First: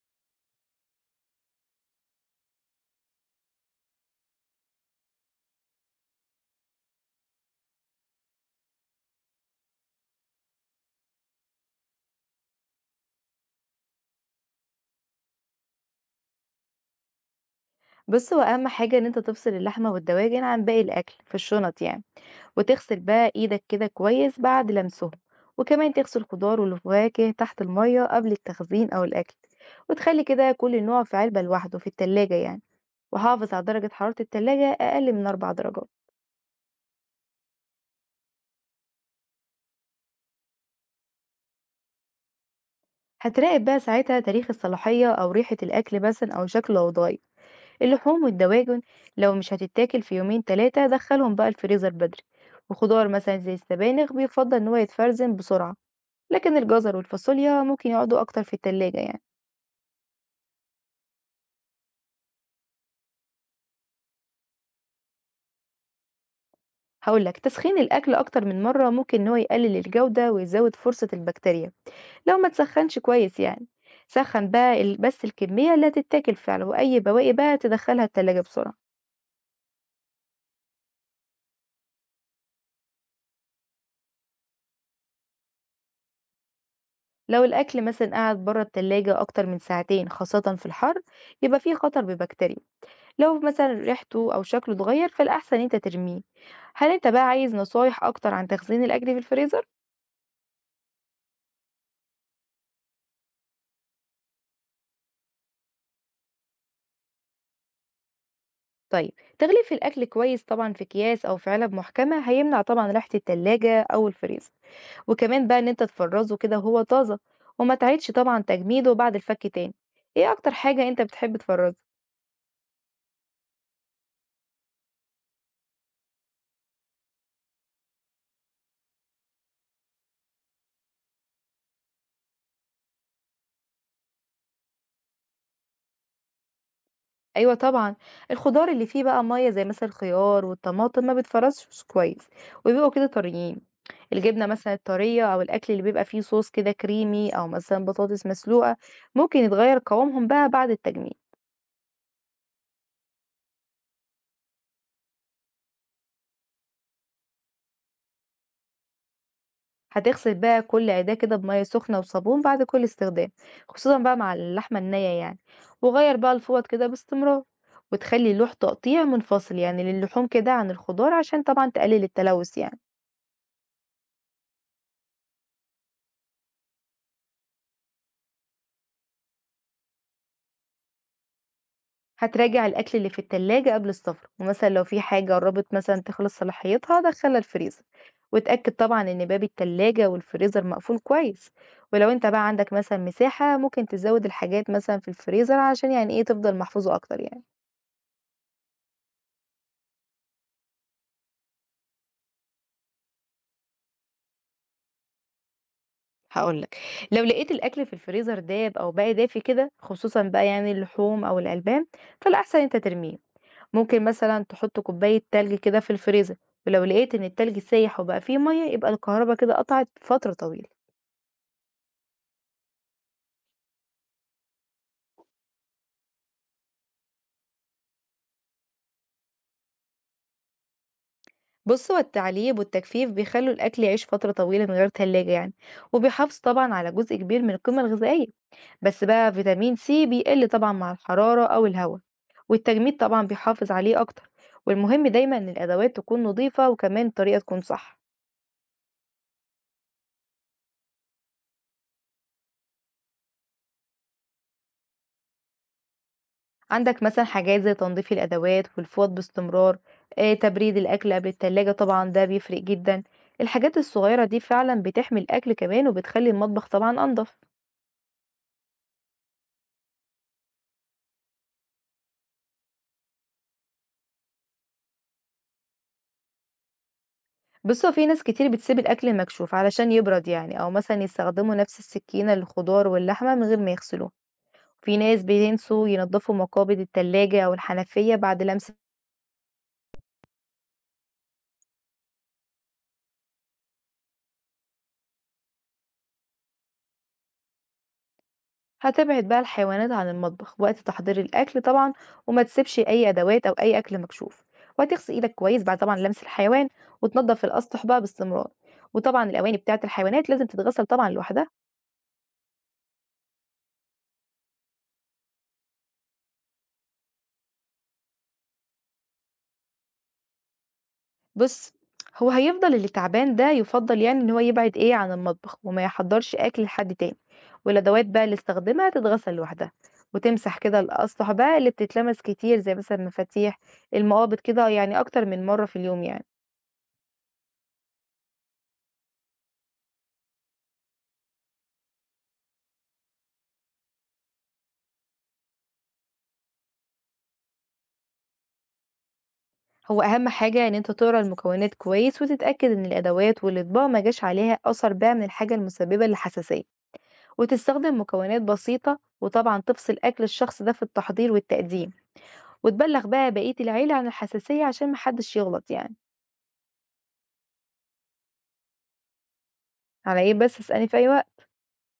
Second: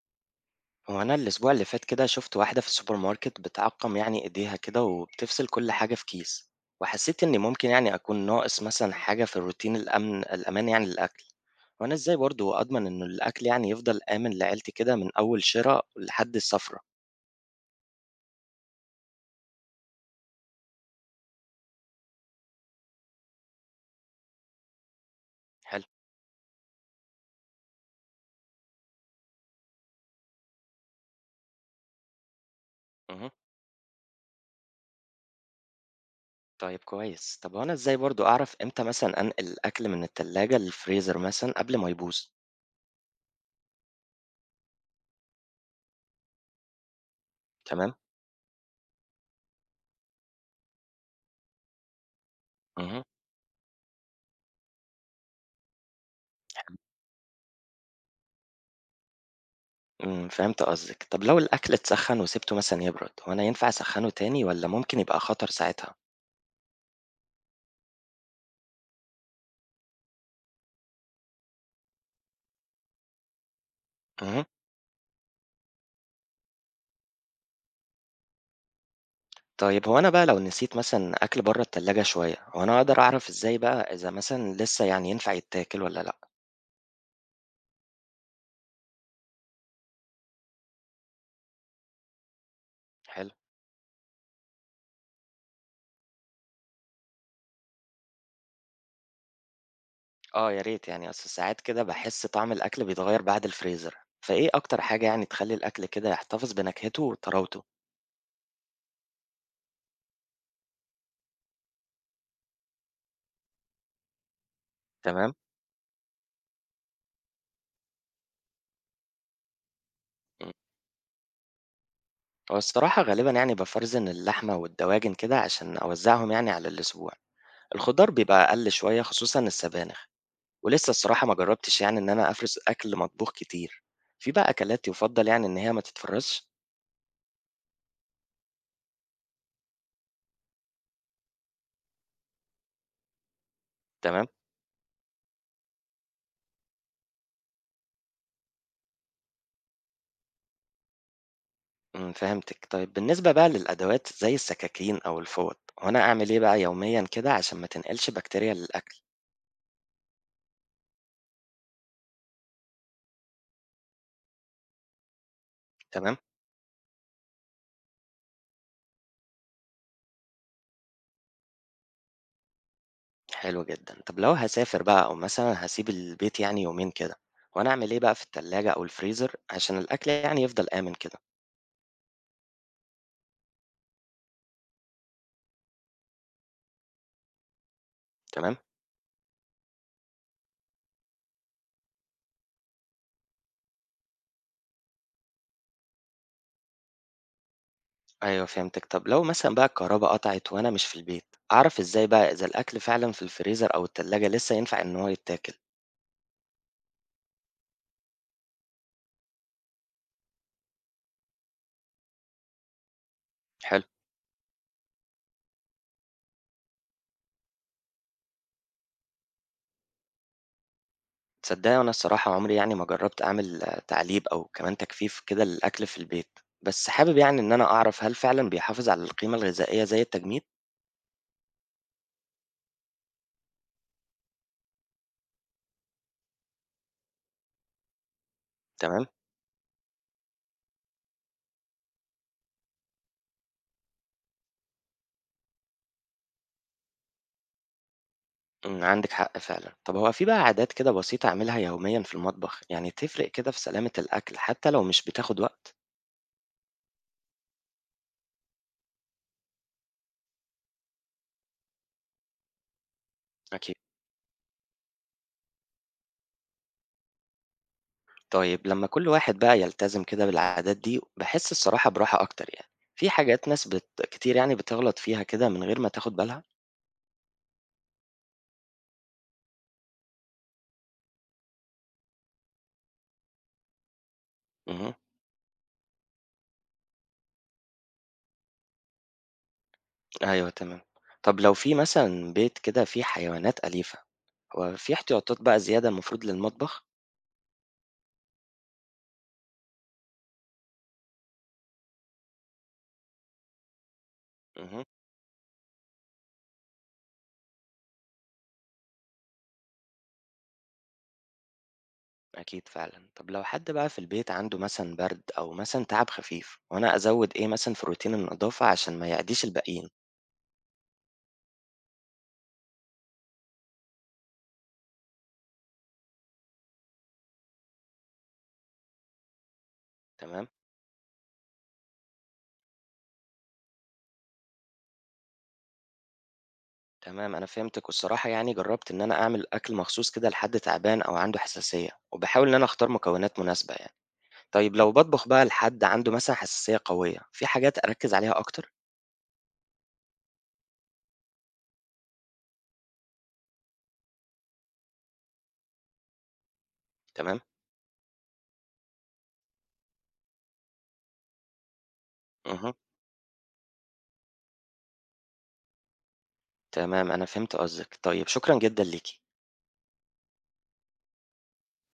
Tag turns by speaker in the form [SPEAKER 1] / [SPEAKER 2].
[SPEAKER 1] هو أنا الأسبوع اللي فات كده شفت واحدة في السوبر ماركت بتعقم يعني إيديها كده، وبتفصل كل حاجة في كيس. وحسيت إني ممكن يعني أكون ناقص مثلا حاجة في الروتين الأمان يعني للأكل. وأنا إزاي برضو أضمن إنه الأكل يعني يفضل آمن لعيلتي كده من أول شراء لحد السفرة؟
[SPEAKER 2] بص، هو اهم حاجه ان انت تفصل اللحمه والدواجن عن باقي الاكل في الشنط يعني. وتغسل بقى ايدك كده كويس بعد لمسهم.
[SPEAKER 1] حلو.
[SPEAKER 2] وكمان تغسل الخضار والفواكه تحت الميه قبل التخزين او الاكل. وتخلي كده كل نوع في علبه لوحده في التلاجة يعني.
[SPEAKER 1] مه.
[SPEAKER 2] وحافظ على درجه حراره التلاجة اقل من 4 درجات.
[SPEAKER 1] طيب كويس. طب وأنا إزاي برضو أعرف إمتى مثلا أنقل الأكل من التلاجة للفريزر مثلا قبل ما يبوظ؟
[SPEAKER 2] هتراقب بقى ساعتها تاريخ الصلاحيه او ريحه الاكل مثلا او شكله لو اتغير.
[SPEAKER 1] تمام.
[SPEAKER 2] اللحوم والدواجن لو مش هتتاكل في يومين تلاتة دخلهم بقى الفريزر بدري.
[SPEAKER 1] مه.
[SPEAKER 2] وخضار مثلا زي السبانخ بيفضل ان هو يتفرزن بسرعة. لكن الجزر والفاصوليا ممكن يقعدوا اكتر في التلاجة يعني.
[SPEAKER 1] فهمت قصدِك. طب لو الأكل اتسخّن وسِبته مثلًا يبرد، هو أنا ينفع أسخّنه تاني والّا ممكن يبقى خطر ساعتها؟
[SPEAKER 2] هقولك، تسخين الاكل اكتر من مرة ممكن ان هو يقلل الجودة ويزود فرصة البكتيريا لو ما تسخنش كويس يعني.
[SPEAKER 1] اهم.
[SPEAKER 2] سخن بقى بس الكمية اللي هتتاكل فعلا، واي بواقي بقى تدخلها التلاجة بسرعة.
[SPEAKER 1] طيب هو أنا بقى لو نسيت مثلًا أكل برّه التلاجة شوية، هو أنا أقدر أعرف إزاي بقى إذا مثلًا لسه يعني ينفع يتاكل والّا لأ؟
[SPEAKER 2] لو الاكل مثلا قعد بره التلاجة اكتر من ساعتين خاصة في الحر، يبقى فيه خطر ببكتيريا.
[SPEAKER 1] حلو.
[SPEAKER 2] لو مثلا ريحته أو شكله اتغير فالأحسن أنت ترميه. هل أنت بقى عايز نصايح أكتر عن تخزين الأكل في الفريزر؟
[SPEAKER 1] آه، يا ريت يعني، أصل ساعات كده باحس طعم الأكل بيتغيّر بعد الفريزر، فإيه أكتر حاجة يعني تخلّي الأكل كده يحتفظ بنكهته وطراوته؟
[SPEAKER 2] طيب، تغليف الأكل كويس طبعا في أكياس أو في علب محكمة هيمنع طبعا ريحة التلاجة أو الفريزر.
[SPEAKER 1] تمام.
[SPEAKER 2] وكمان بقى إن أنت تفرزه كده وهو طازة، وما تعيدش طبعا تجميده بعد الفك تاني. إيه أكتر
[SPEAKER 1] إمم.
[SPEAKER 2] حاجة أنت بتحب تفرزها؟
[SPEAKER 1] هو الصراحة غالبًا يعني بافرزن اللحمة والدواجن كده عشان أوزّعهم يعني على الأسبوع. الخضار بيبقى أقل شوية خصوصًا السبانخ. ولسه الصراحة ما جرّبتش يعني إن أنا أفرِز أكل مطبوخ كتير، في بقى أكلات يُفضّل يعني إن هي ما تتفرّزش.
[SPEAKER 2] أيوة طبعا. الخضار اللي فيه بقى مية زي مثلا الخيار والطماطم ما بتفرزش كويس، وبيبقوا كده طريين.
[SPEAKER 1] تمام.
[SPEAKER 2] الجبنة مثلًا الطرية أو الأكل اللي بيبقى فيه صوص كده كريمي أو مثلًا بطاطس مسلوقة، ممكن يتغيّر قوامهم بقى بعد التجميد.
[SPEAKER 1] فهمتِك. طيب بالنسبة بقى للأدوات زي السكاكين أو الفوط، هو أنا أعمل إيه بقى يوميًا كده عشان ما تنقلش بكتيريا للأكل؟
[SPEAKER 2] هتغسل بقى كل عِداية كده بمَيّة سخنة وصابون بعد كل استخدام، خصوصًا بقى مع اللحمة النية يعني، وغيّر
[SPEAKER 1] تمام.
[SPEAKER 2] بقى الفوط كده باستمرار، وتخلّي لوح تقطيع منفصل يعني للحوم كده عن الخضار عشان طبعًا تقلل التلوث يعني.
[SPEAKER 1] حلو جدًا. طب لو هاسافر بقى أو مثلًا هاسيب البيت يعني يومين كده، هو أنا أعمل إيه بقى في التلاجة أو الفريزر عشان الأكل يعني يفضل آمن كده؟
[SPEAKER 2] هتراجع الأكل اللي في التلاجة قبل السفر، ومثلا لو في حاجة قربت مثلا تخلص صلاحيتها دخلها الفريزر.
[SPEAKER 1] تمام.
[SPEAKER 2] وتأكد طبعا إن باب التلاجة والفريزر مقفول كويس. ولو انت بقى عندك مثلا مساحة، ممكن تزود الحاجات مثلا في الفريزر عشان يعني ايه تفضل محفوظة أكتر يعني.
[SPEAKER 1] أيوه، فهمتِك. طب لو مثلًا بقى الكهربا قطعت وأنا مش في البيت، أعرف إزاي بقى إذا الأكل فعلًا في الفريزر أو التلاجة لسه ينفع إن هو يتاكل؟
[SPEAKER 2] هقولك، لو لقيت الأكل في الفريزر داب أو بقى دافي كده، خصوصا بقى يعني اللحوم أو الألبان، فالأحسن انت ترميه.
[SPEAKER 1] حلو.
[SPEAKER 2] ممكن مثلا تحط كوباية تلج كده في الفريزر، ولو لقيت إن التلج سايح وبقى فيه مية يبقى الكهرباء كده قطعت فترة طويلة.
[SPEAKER 1] تصدقي، وأنا الصراحة عمري يعني ما جربت أعمل تعليب أو كمان تجفيف كده للأكل في البيت، بس حابب يعني إن أنا أعرف هل فعلًا بيحافظ على القيمة الغذائية زي التجميد؟
[SPEAKER 2] بص، هو التعليب والتجفيف بيخلوا الأكل يعيش فترة طويلة من غير تلاجة يعني، وبيحافظ طبعا على جزء كبير من القيمة الغذائية. بس
[SPEAKER 1] تمام.
[SPEAKER 2] بقى فيتامين سي بيقل طبعا مع الحرارة أو الهواء، والتجميد طبعا بيحافظ عليه أكتر. والمهم دايما إن الأدوات تكون نظيفة، وكمان الطريقة تكون صح.
[SPEAKER 1] عندِك حق فعلًا. طب هو في بقى عادات كده بسيطة أعملها يوميًا في المطبخ، يعني تفرق كده في سلامة الأكل حتى لو مش بتاخد وقت؟
[SPEAKER 2] عندك مثلا حاجات زي تنظيف الأدوات والفوط باستمرار، آه، تبريد الأكل قبل التلاجة طبعا، ده بيفرق جدا.
[SPEAKER 1] أكيد.
[SPEAKER 2] الحاجات الصغيرة دي فعلا بتحمي الأكل كمان وبتخلي المطبخ طبعا أنضف.
[SPEAKER 1] طيب لما كل واحد بقى يلتزم كده بالعادات دي بحس الصراحة براحة أكتر يعني. في حاجات ناس كتير يعني بتغلط فيها كده من غير ما تاخد بالها.
[SPEAKER 2] بُص، هو في ناس كتير بتسيب الأكل المكشوف علشان يبرد يعني، أو مثلًا يستخدموا نفس السكينة للخضار واللحمة من غير ما يغسلوه.
[SPEAKER 1] مهم.
[SPEAKER 2] في ناس بينسوا ينضفوا مقابض التلاجة أو الحنفية بعد لمسة.
[SPEAKER 1] أيوه تمام. طب لو في مثلا بيت كده فيه حيوانات أليفة، وفي احتياطات بقى زيادة المفروض للمطبخ؟
[SPEAKER 2] هتبعد بقى الحيوانات عن المطبخ وقت تحضير الأكل طبعًا، وما تسيبش أي أدوات أو أي أكل مكشوف.
[SPEAKER 1] مهم.
[SPEAKER 2] وهتغسل إيدك كويس بعد طبعًا لمس الحيوان، وتنضف الأسطح بقى باستمرار، وطبعًا الأواني بتاعة الحيوانات لازم تتغسل طبعًا لوحدها.
[SPEAKER 1] أكيد فعلا. طب لو حد بقى في البيت عنده مثلا برد أو مثلا تعب خفيف، وأنا أزود إيه مثلا في روتين النظافة عشان ما يعديش الباقيين؟
[SPEAKER 2] بُص، هو هيفضل اللي تعبان ده يُفضّل يعني إن هو يبعد إيه، عن المطبخ وما يحضّرش أكل لحد تاني. والأدوات بقى اللي استخدمها تتغسل لوحدها،
[SPEAKER 1] تمام.
[SPEAKER 2] وتمسح كده الأسطح بقى اللي بتتلمس كتير زي مثلًا المفاتيح، المقابض كده يعني أكتر من مرّة في اليوم يعني.
[SPEAKER 1] تمام أنا فهمتِك. والصراحة يعني جرّبت إن أنا أعمل أكل مخصوص كده لحد تعبان أو عنده حساسية، وباحاول إن أنا أختار مكونات مناسبة يعني. طيب لو باطبخ بقى لحد عنده مثلًا حساسية قوية، في حاجات أركّز عليها أكتر؟
[SPEAKER 2] هو أهم حاجة إن أنت تقرا المكونات كويس وتتأكد إن الأدوات والأطباق ما جاش عليها أثر بقى من الحاجة المسببة للحساسية،
[SPEAKER 1] تمام.
[SPEAKER 2] وتستخدم مكونات بسيطة، وطبعًا تفصل أكل الشخص ده في التحضير والتقديم.
[SPEAKER 1] اهم.
[SPEAKER 2] وتبلّغ بقى بقية العيلة عن الحساسية عشان ما حدّش يغلط يعني.
[SPEAKER 1] تمام أنا فهمت قصدِك. طيب شكرًا جدًا ليكِ.
[SPEAKER 2] على إيه بس؟ اسألني في أي وقت.